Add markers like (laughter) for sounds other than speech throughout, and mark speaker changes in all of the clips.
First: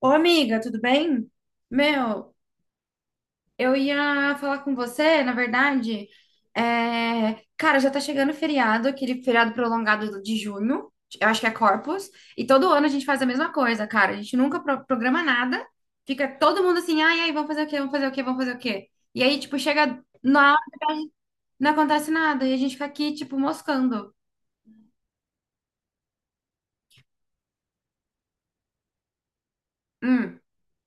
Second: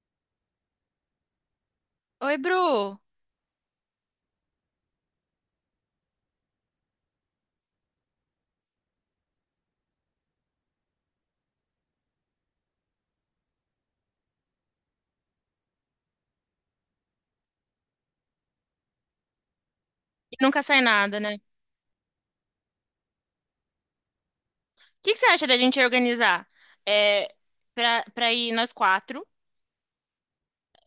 Speaker 1: Ô, amiga, tudo bem? Meu,
Speaker 2: Oi, Bru.
Speaker 1: eu ia falar com você, na verdade. Cara, já tá chegando o feriado, aquele feriado prolongado de junho, eu acho que é Corpus, e todo ano a gente faz a mesma coisa, cara. A gente nunca programa nada, fica todo mundo assim, ai, ai, vamos fazer o quê, vamos fazer o quê, vamos fazer o quê? E aí, tipo, chega
Speaker 2: E
Speaker 1: na hora,
Speaker 2: nunca sai nada, né? O
Speaker 1: não acontece nada, e a gente fica aqui, tipo, moscando.
Speaker 2: que que você acha da gente organizar? É, pra ir nós quatro.
Speaker 1: Hum,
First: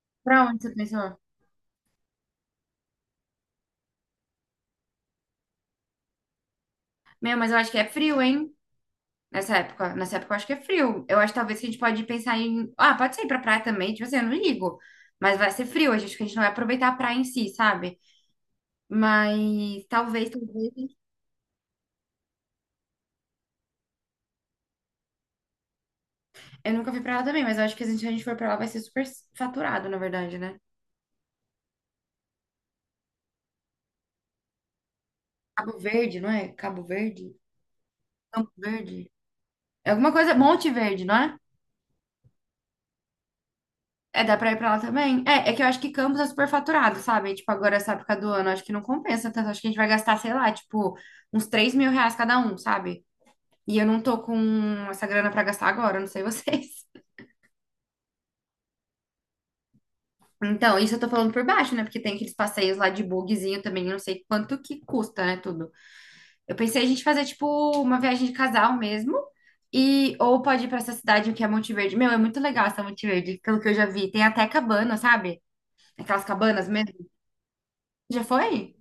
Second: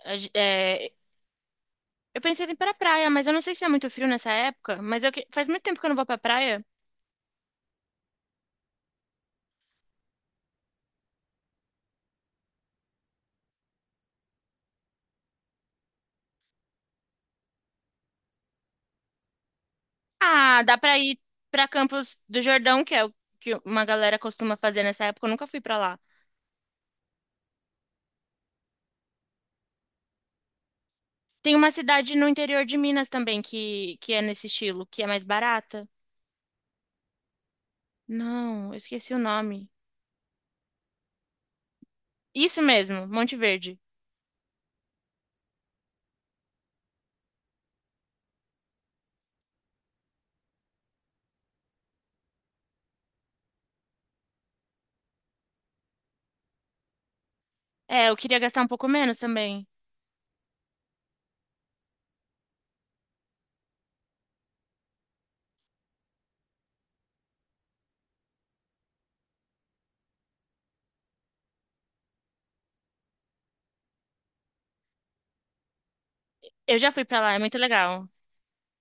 Speaker 2: a ge-
Speaker 1: pra onde você
Speaker 2: é,
Speaker 1: pensou?
Speaker 2: eu pensei em ir pra praia, mas eu não sei se é muito frio nessa época. Mas faz muito tempo que eu não vou pra praia.
Speaker 1: Meu, mas eu acho que é frio, hein? Nessa época eu acho que é frio. Eu acho que talvez que a gente pode pensar em. Ah, pode ser ir pra praia também, tipo assim, eu não ligo. Mas vai ser frio, a gente, acho que a gente não vai aproveitar a praia em si, sabe? Mas talvez,
Speaker 2: Ah, dá pra
Speaker 1: talvez.
Speaker 2: ir pra Campos do Jordão, que é o que uma galera costuma fazer nessa época. Eu nunca fui pra lá.
Speaker 1: Eu nunca fui pra lá também, mas eu acho que se a gente for pra lá vai ser super faturado, na verdade, né?
Speaker 2: Tem uma cidade no interior de Minas também que é nesse estilo, que é mais
Speaker 1: Cabo
Speaker 2: barata.
Speaker 1: Verde, não é? Cabo Verde? Campo
Speaker 2: Não, eu
Speaker 1: Verde?
Speaker 2: esqueci o nome.
Speaker 1: É alguma coisa. Monte Verde, não é?
Speaker 2: Isso mesmo, Monte Verde.
Speaker 1: É, dá pra ir pra lá também? É, é que eu acho que Campos é super faturado, sabe? Tipo, agora essa época do ano, acho que não compensa tanto. Acho que a gente vai gastar, sei lá, tipo, uns 3 mil reais cada um, sabe? E eu não tô com essa grana pra gastar agora, não sei vocês. (laughs)
Speaker 2: É, eu queria gastar um pouco menos também.
Speaker 1: Então, isso eu tô falando por baixo, né? Porque tem aqueles passeios lá de bugzinho também, eu não sei quanto que custa, né, tudo. Eu pensei a gente fazer, tipo, uma viagem de casal mesmo. E, ou pode ir pra essa cidade que é Monte Verde. Meu, é muito legal essa Monte Verde, pelo que eu já vi. Tem até cabana, sabe? Aquelas cabanas
Speaker 2: Eu já
Speaker 1: mesmo.
Speaker 2: fui pra lá, é muito legal.
Speaker 1: Já foi?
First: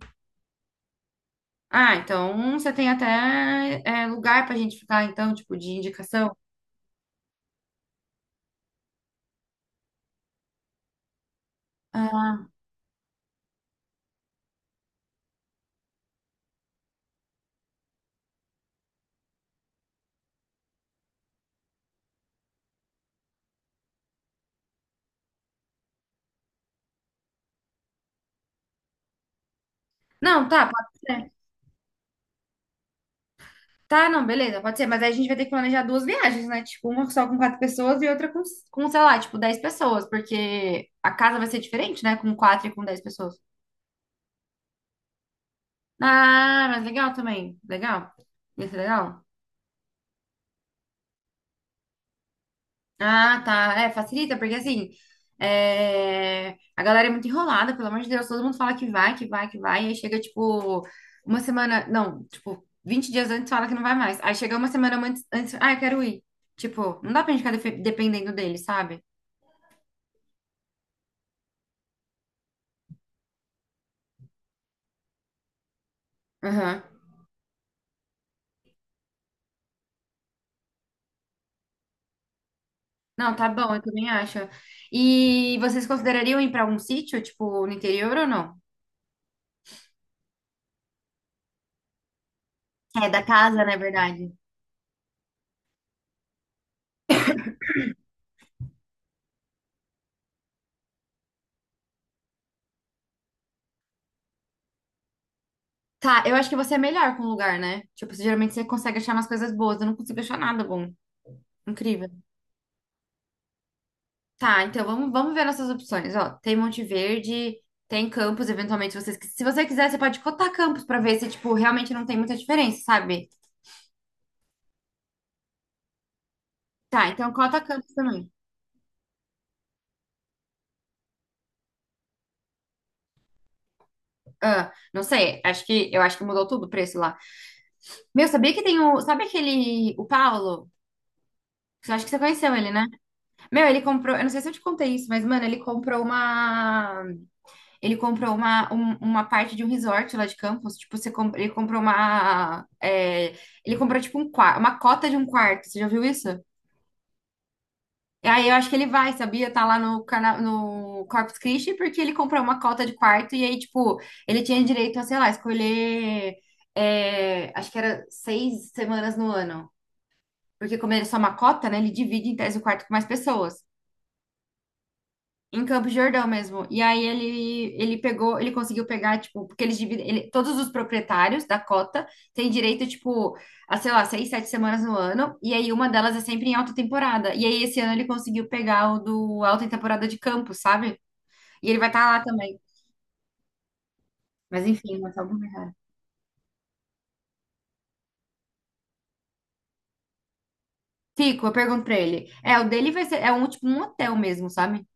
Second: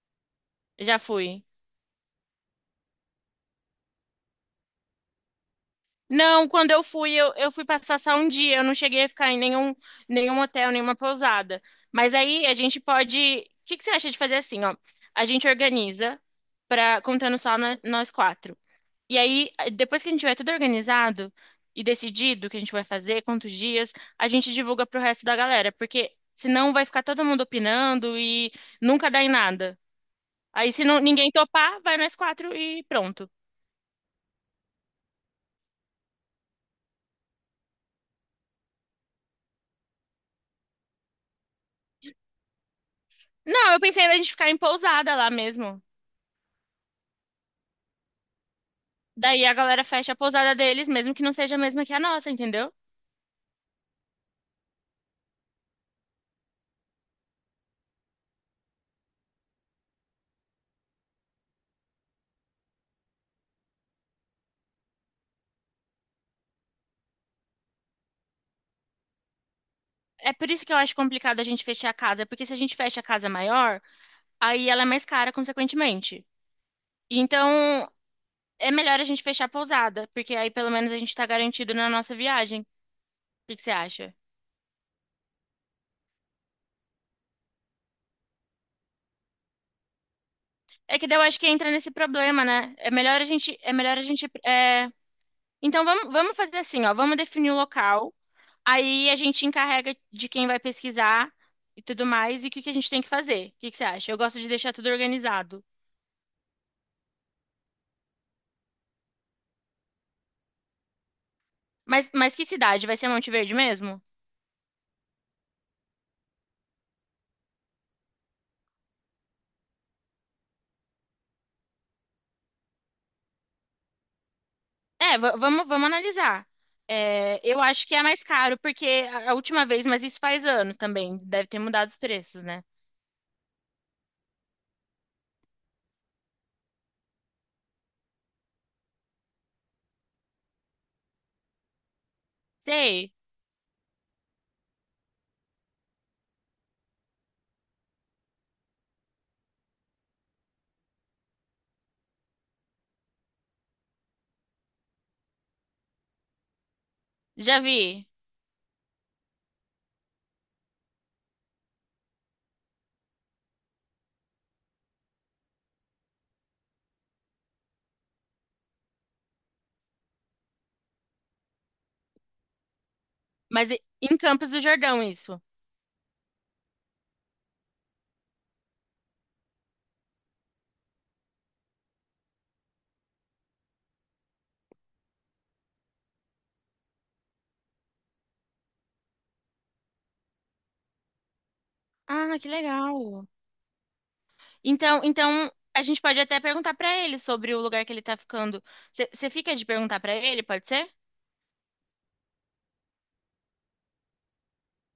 Speaker 2: Já fui.
Speaker 1: Ah, então você tem até lugar pra gente ficar, então, tipo, de indicação.
Speaker 2: Não, quando eu fui, eu fui passar só um dia. Eu não cheguei a ficar em nenhum hotel, nenhuma pousada. Mas
Speaker 1: Ah,
Speaker 2: aí a gente pode. O que que você acha de fazer assim, ó? A gente organiza para contando só no- nós quatro. E aí, depois que a gente tiver tudo organizado e decidido o que a gente vai fazer, quantos dias, a gente divulga pro resto da galera, porque senão vai ficar todo mundo opinando e nunca dá em nada.
Speaker 1: não, tá,
Speaker 2: Aí, se
Speaker 1: pode
Speaker 2: não ninguém
Speaker 1: ser.
Speaker 2: topar, vai nós quatro e pronto.
Speaker 1: Tá, não, beleza, pode ser, mas aí a gente vai ter que planejar duas viagens, né? Tipo, uma só com quatro pessoas e outra com, sei lá, tipo, 10 pessoas, porque a casa vai ser diferente, né? Com quatro e com 10 pessoas.
Speaker 2: Não, eu pensei ainda a gente ficar em pousada lá mesmo.
Speaker 1: Ah, mas legal também, legal. Isso é legal.
Speaker 2: Daí a galera fecha a pousada deles, mesmo que não seja a mesma que a nossa, entendeu?
Speaker 1: Ah, tá, facilita, porque assim, a galera é muito enrolada, pelo amor de Deus, todo mundo fala que vai, que vai, que vai, e aí chega, tipo, uma semana, não, tipo, 20 dias antes fala que não vai mais, aí chega uma semana antes, antes ah, eu quero ir. Tipo, não dá pra gente ficar dependendo dele, sabe?
Speaker 2: É por isso que eu acho complicado a gente fechar a casa, porque se a gente fecha a casa maior, aí ela é mais cara, consequentemente.
Speaker 1: Aham.
Speaker 2: Então, é melhor a gente fechar a pousada, porque aí pelo menos a gente tá garantido na nossa viagem. O
Speaker 1: Não, tá
Speaker 2: que que você
Speaker 1: bom, eu também
Speaker 2: acha?
Speaker 1: acho. E vocês considerariam ir pra algum sítio, tipo, no interior ou não?
Speaker 2: É que daí eu acho que entra nesse problema, né? É
Speaker 1: É,
Speaker 2: melhor
Speaker 1: da
Speaker 2: a gente,
Speaker 1: casa,
Speaker 2: é
Speaker 1: na
Speaker 2: melhor a
Speaker 1: verdade.
Speaker 2: gente, é... Então vamos, vamos fazer assim, ó, vamos definir o local. Aí a gente encarrega de quem vai pesquisar e tudo mais, e o que que a gente tem que fazer? O que que você acha? Eu gosto de deixar tudo organizado.
Speaker 1: Tá, eu acho que você é melhor com o lugar, né? Tipo, geralmente você consegue achar umas coisas boas. Eu não consigo achar nada bom. Incrível.
Speaker 2: Mas que cidade? Vai ser Monte Verde mesmo?
Speaker 1: Tá, então vamos, vamos ver nossas opções. Ó, tem Monte Verde, tem Campos, eventualmente, se você quiser, você pode cotar Campos pra ver se, tipo, realmente não tem muita diferença, sabe?
Speaker 2: É, vamos, vamos analisar.
Speaker 1: Tá, então
Speaker 2: É,
Speaker 1: cota
Speaker 2: eu acho
Speaker 1: Campos
Speaker 2: que é mais
Speaker 1: também.
Speaker 2: caro, porque a última vez, mas isso faz anos também, deve ter mudado os preços, né?
Speaker 1: Ah, não sei, acho que mudou tudo o preço lá. Meu, sabia que tem o. Sabe aquele. O Paulo? Você acha que você conheceu ele, né?
Speaker 2: Sei,
Speaker 1: Meu, ele comprou, eu não sei se eu te contei isso, mas, mano, ele comprou uma. Ele comprou uma parte de um resort lá de Campos. Tipo, ele comprou uma. Ele comprou, tipo, um quarto, uma cota de um quarto. Você já viu isso?
Speaker 2: já vi.
Speaker 1: E aí eu acho que ele vai, sabia? Tá lá no Corpus Christi, porque ele comprou uma cota de quarto. E aí, tipo, ele tinha direito a, sei lá, escolher. Acho que era 6 semanas no ano. Porque como ele é só uma cota, né? Ele divide em tese o quarto com mais pessoas.
Speaker 2: Mas em Campos do Jordão, isso.
Speaker 1: Em Campos de Jordão mesmo. E aí ele pegou, ele conseguiu pegar, tipo, porque eles dividem, todos os proprietários da cota têm direito, tipo, a, sei lá, 6, 7 semanas no ano, e aí uma delas é sempre em alta temporada. E aí esse ano ele conseguiu pegar o do alta temporada de Campos, sabe? E ele vai estar lá
Speaker 2: Ah, que
Speaker 1: também.
Speaker 2: legal.
Speaker 1: Mas enfim,
Speaker 2: Então,
Speaker 1: não sabe como
Speaker 2: então
Speaker 1: errar.
Speaker 2: a gente pode até perguntar pra ele sobre o lugar que ele tá ficando. Você fica de perguntar pra ele, pode ser?
Speaker 1: Fico, eu pergunto pra ele. É, o dele vai ser, é um, tipo, um hotel mesmo, sabe?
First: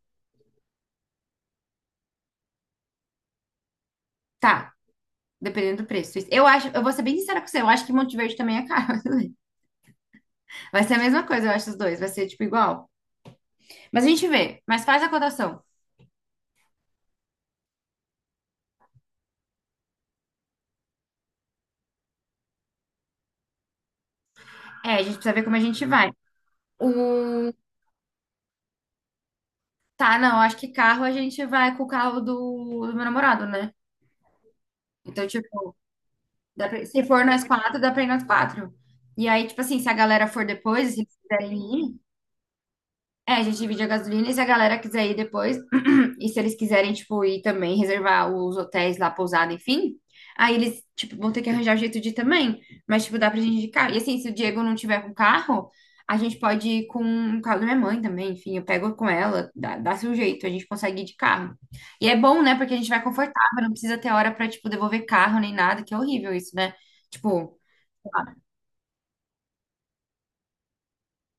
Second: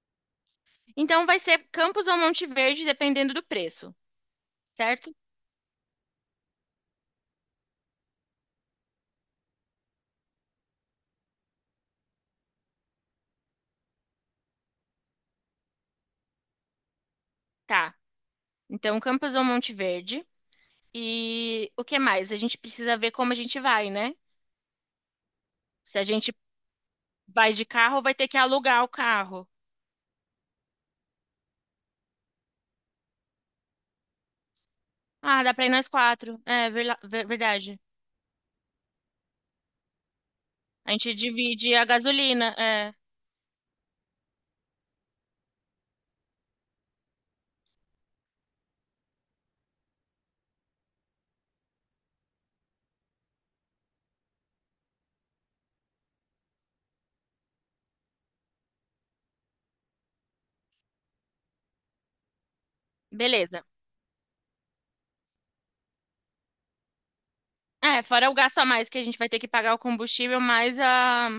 Speaker 2: Então vai ser Campos ou Monte Verde, dependendo do preço,
Speaker 1: Tá,
Speaker 2: certo?
Speaker 1: dependendo do preço. Eu acho, eu vou ser bem sincera com você, eu acho que Monte Verde também é caro. (laughs) Vai ser a mesma coisa, eu acho, os dois, vai ser, tipo, igual. Mas a gente vê, mas faz a cotação.
Speaker 2: Tá. Então Campos ou Monte Verde. E o que mais? A gente precisa ver como a gente vai, né?
Speaker 1: É, a gente precisa ver como a gente
Speaker 2: Se a
Speaker 1: vai.
Speaker 2: gente
Speaker 1: O...
Speaker 2: vai de carro, vai ter que alugar o carro.
Speaker 1: Tá, não, acho que carro a gente vai com o carro do meu namorado, né? Então,
Speaker 2: Ah, dá pra ir
Speaker 1: tipo,
Speaker 2: nós quatro. É
Speaker 1: se for nós
Speaker 2: verdade.
Speaker 1: quatro, dá pra ir nós quatro. E aí, tipo assim, se a galera for
Speaker 2: A
Speaker 1: depois, se
Speaker 2: gente
Speaker 1: eles
Speaker 2: divide a
Speaker 1: quiserem ir,
Speaker 2: gasolina. É,
Speaker 1: a gente divide a gasolina e se a galera quiser ir depois. E se eles quiserem, tipo, ir também reservar os hotéis lá, pousada, enfim, aí eles, tipo, vão ter que arranjar jeito de ir também. Mas, tipo, dá pra gente ir de carro. E assim, se o Diego não tiver com carro, a gente pode ir com o carro da minha mãe também. Enfim, eu pego com ela, dá, dá-se um jeito, a gente consegue ir de carro. E é bom, né? Porque a gente vai confortável,
Speaker 2: beleza.
Speaker 1: não precisa ter hora pra, tipo, devolver carro nem nada, que é horrível isso, né? Tipo,
Speaker 2: É, fora o gasto a mais que a gente vai ter que pagar o combustível,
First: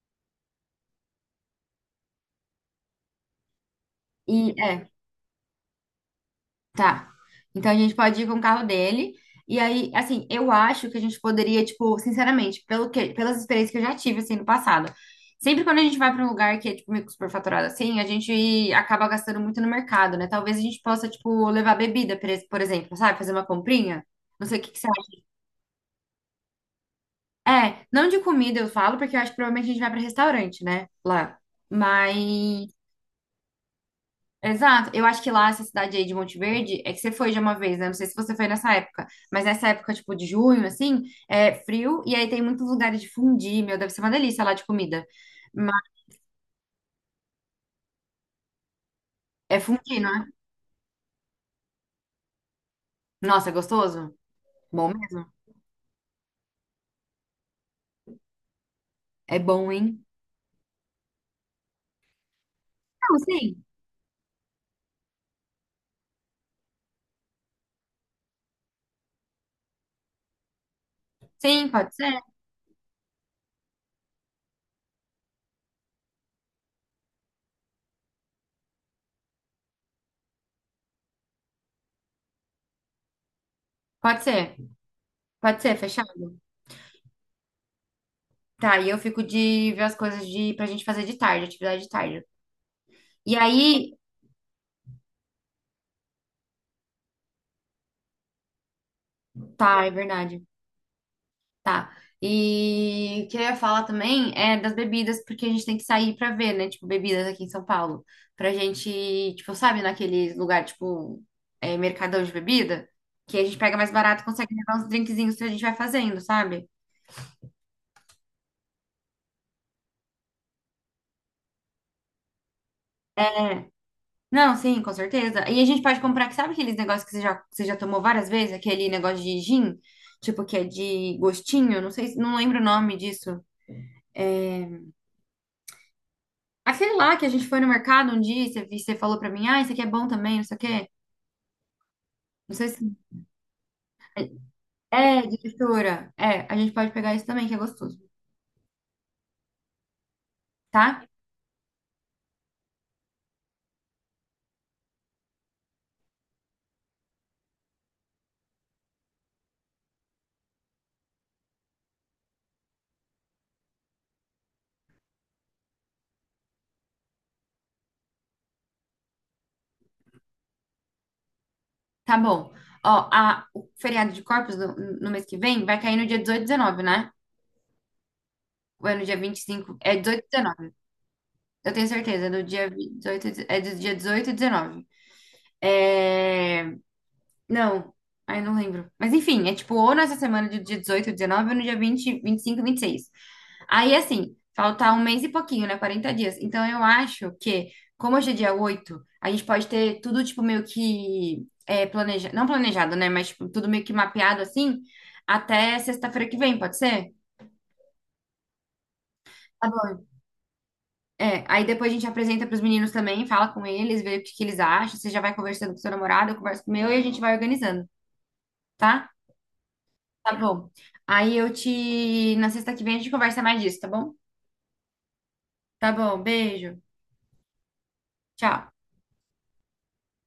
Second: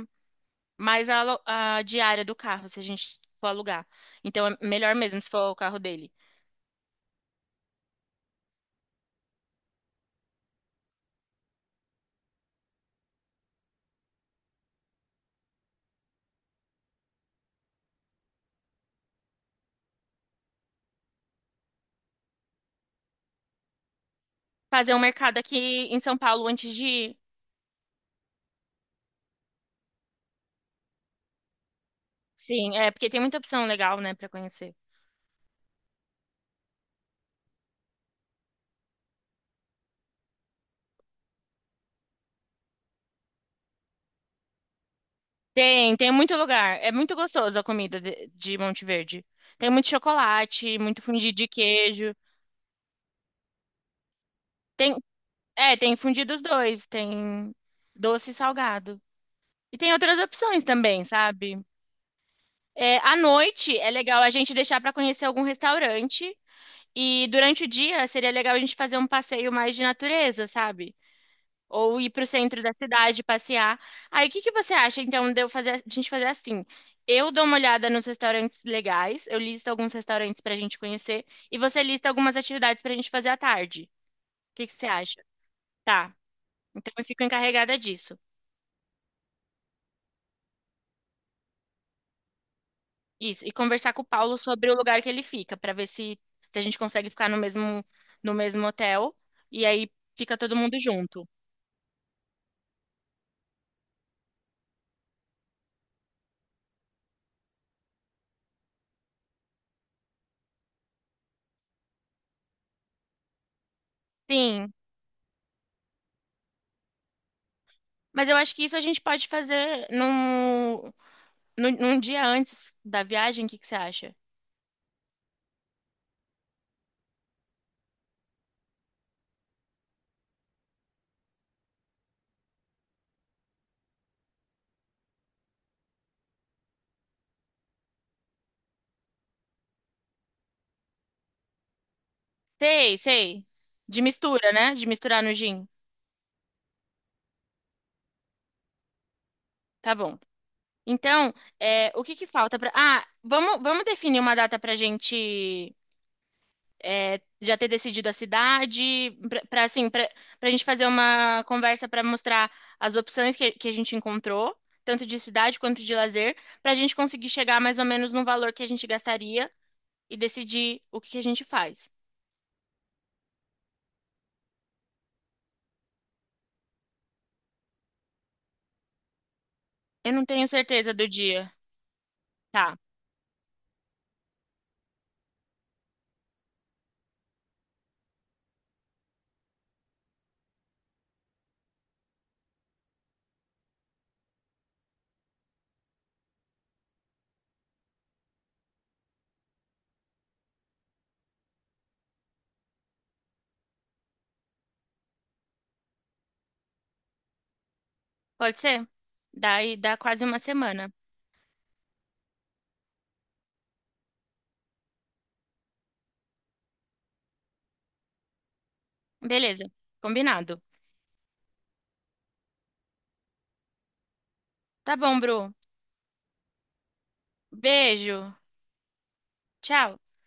Speaker 2: mais a diária do carro, se a gente for alugar. Então
Speaker 1: e
Speaker 2: é
Speaker 1: é.
Speaker 2: melhor mesmo se for o carro dele.
Speaker 1: Tá. Então a gente pode ir com o carro dele. E aí, assim, eu acho que a gente poderia, tipo, sinceramente, pelas experiências que eu já tive, assim, no passado. Sempre quando a gente vai para um lugar que é, tipo, meio que superfaturado, assim, a gente acaba gastando muito no mercado, né? Talvez a gente possa, tipo, levar bebida, por exemplo, sabe? Fazer uma comprinha. Não sei o que que você
Speaker 2: Fazer um
Speaker 1: acha.
Speaker 2: mercado aqui em São Paulo antes de ir.
Speaker 1: É, não de comida eu falo, porque eu acho que provavelmente a gente vai para restaurante, né? Lá. Mas.
Speaker 2: Sim, é, porque tem muita opção legal, né, pra conhecer.
Speaker 1: Exato. Eu acho que lá, essa cidade aí de Monte Verde, é que você foi já uma vez, né? Não sei se você foi nessa época, mas nessa época, tipo, de junho, assim, é frio, e aí tem muitos lugares de fundir meu, deve ser uma delícia lá de comida. Mas
Speaker 2: Tem, tem muito lugar. É muito gostoso a comida de Monte Verde.
Speaker 1: é
Speaker 2: Tem muito
Speaker 1: fundir não é?
Speaker 2: chocolate, muito fundido de queijo.
Speaker 1: Nossa, é gostoso? Bom
Speaker 2: Tem,
Speaker 1: mesmo?
Speaker 2: é, tem fundido os dois, tem doce e salgado.
Speaker 1: É bom,
Speaker 2: E tem
Speaker 1: hein?
Speaker 2: outras opções também, sabe? É, à
Speaker 1: Não, sim.
Speaker 2: noite é legal a gente deixar para conhecer algum restaurante. E durante o dia seria legal a gente fazer um passeio mais de natureza, sabe?
Speaker 1: Sim, pode
Speaker 2: Ou ir
Speaker 1: ser.
Speaker 2: para o centro da cidade passear. Aí, o que que você acha, então, de a gente fazer assim? Eu dou uma olhada nos restaurantes legais, eu listo alguns restaurantes para a gente conhecer, e você lista algumas atividades para a gente fazer à tarde.
Speaker 1: Pode
Speaker 2: O
Speaker 1: ser.
Speaker 2: que que você acha?
Speaker 1: Pode ser,
Speaker 2: Tá.
Speaker 1: fechado.
Speaker 2: Então, eu fico encarregada disso.
Speaker 1: Tá, e eu fico de ver as coisas de, pra gente fazer de tarde, atividade de tarde. E
Speaker 2: Isso. E conversar
Speaker 1: aí,
Speaker 2: com o Paulo sobre o lugar que ele fica, para ver se, se a gente consegue ficar no mesmo, no mesmo hotel. E
Speaker 1: tá, é
Speaker 2: aí fica
Speaker 1: verdade.
Speaker 2: todo mundo junto.
Speaker 1: Tá. E o que eu ia falar também é das bebidas, porque a gente tem que sair pra ver, né? Tipo, bebidas aqui em São Paulo. Pra gente, tipo, sabe, naquele lugar, tipo, mercadão de bebida, que a gente pega mais barato e consegue
Speaker 2: Sim.
Speaker 1: levar uns drinkzinhos que a gente vai fazendo, sabe?
Speaker 2: Mas eu acho que isso a gente pode fazer no num num dia antes da viagem, o que
Speaker 1: É.
Speaker 2: que você acha?
Speaker 1: Não, sim, com certeza. E a gente pode comprar, que sabe aqueles negócios que você já tomou várias vezes? Aquele negócio de gin, tipo, que é de gostinho, não sei, não lembro o nome disso. É... Aquele lá que a gente foi no mercado um dia e você falou pra mim, ah, isso aqui é bom também, não sei o quê. Não sei se
Speaker 2: Sei, sei. De mistura, né? De
Speaker 1: é
Speaker 2: misturar no
Speaker 1: de
Speaker 2: gin.
Speaker 1: mistura. É, a gente pode pegar isso também, que é gostoso,
Speaker 2: Tá bom.
Speaker 1: tá?
Speaker 2: Então, é, o que que falta pra. Ah, vamos, vamos definir uma data pra gente é, já ter decidido a cidade, pra gente fazer uma conversa pra mostrar as opções que a gente encontrou, tanto de cidade quanto de lazer, pra gente conseguir chegar mais ou menos no valor que a gente gastaria e decidir o que que a gente faz.
Speaker 1: Tá bom. Ó, a, o feriado de Corpus no mês que vem vai cair no dia 18 e 19, né? Ou é no dia 25. É
Speaker 2: Eu
Speaker 1: 18
Speaker 2: não
Speaker 1: e
Speaker 2: tenho
Speaker 1: 19.
Speaker 2: certeza do dia.
Speaker 1: Eu tenho certeza, é do dia
Speaker 2: Tá.
Speaker 1: 18 e- é do dia 18 e 19. É... Não, aí não lembro. Mas enfim, é tipo ou nessa semana do dia 18, 19 ou no dia 20, 25, 26. Aí assim, faltar um mês e pouquinho, né? 40 dias. Então eu acho que, como hoje é dia 8, a gente pode ter tudo tipo meio que planejado, não planejado, né? Mas tipo, tudo meio que mapeado assim, até sexta-feira que vem, pode ser?
Speaker 2: Pode ser?
Speaker 1: Tá
Speaker 2: Daí dá
Speaker 1: bom.
Speaker 2: quase uma semana.
Speaker 1: É, aí depois a gente apresenta pros meninos também, fala com eles, vê o que que eles acham. Você já vai conversando com seu namorado, eu converso com o meu e a gente vai organizando, tá?
Speaker 2: Beleza,
Speaker 1: Tá
Speaker 2: combinado.
Speaker 1: bom. Aí eu te. Na sexta que vem a gente conversa mais disso, tá bom?
Speaker 2: Tá bom, Bru.
Speaker 1: Tá bom, beijo.
Speaker 2: Beijo.
Speaker 1: Tchau.
Speaker 2: Tchau.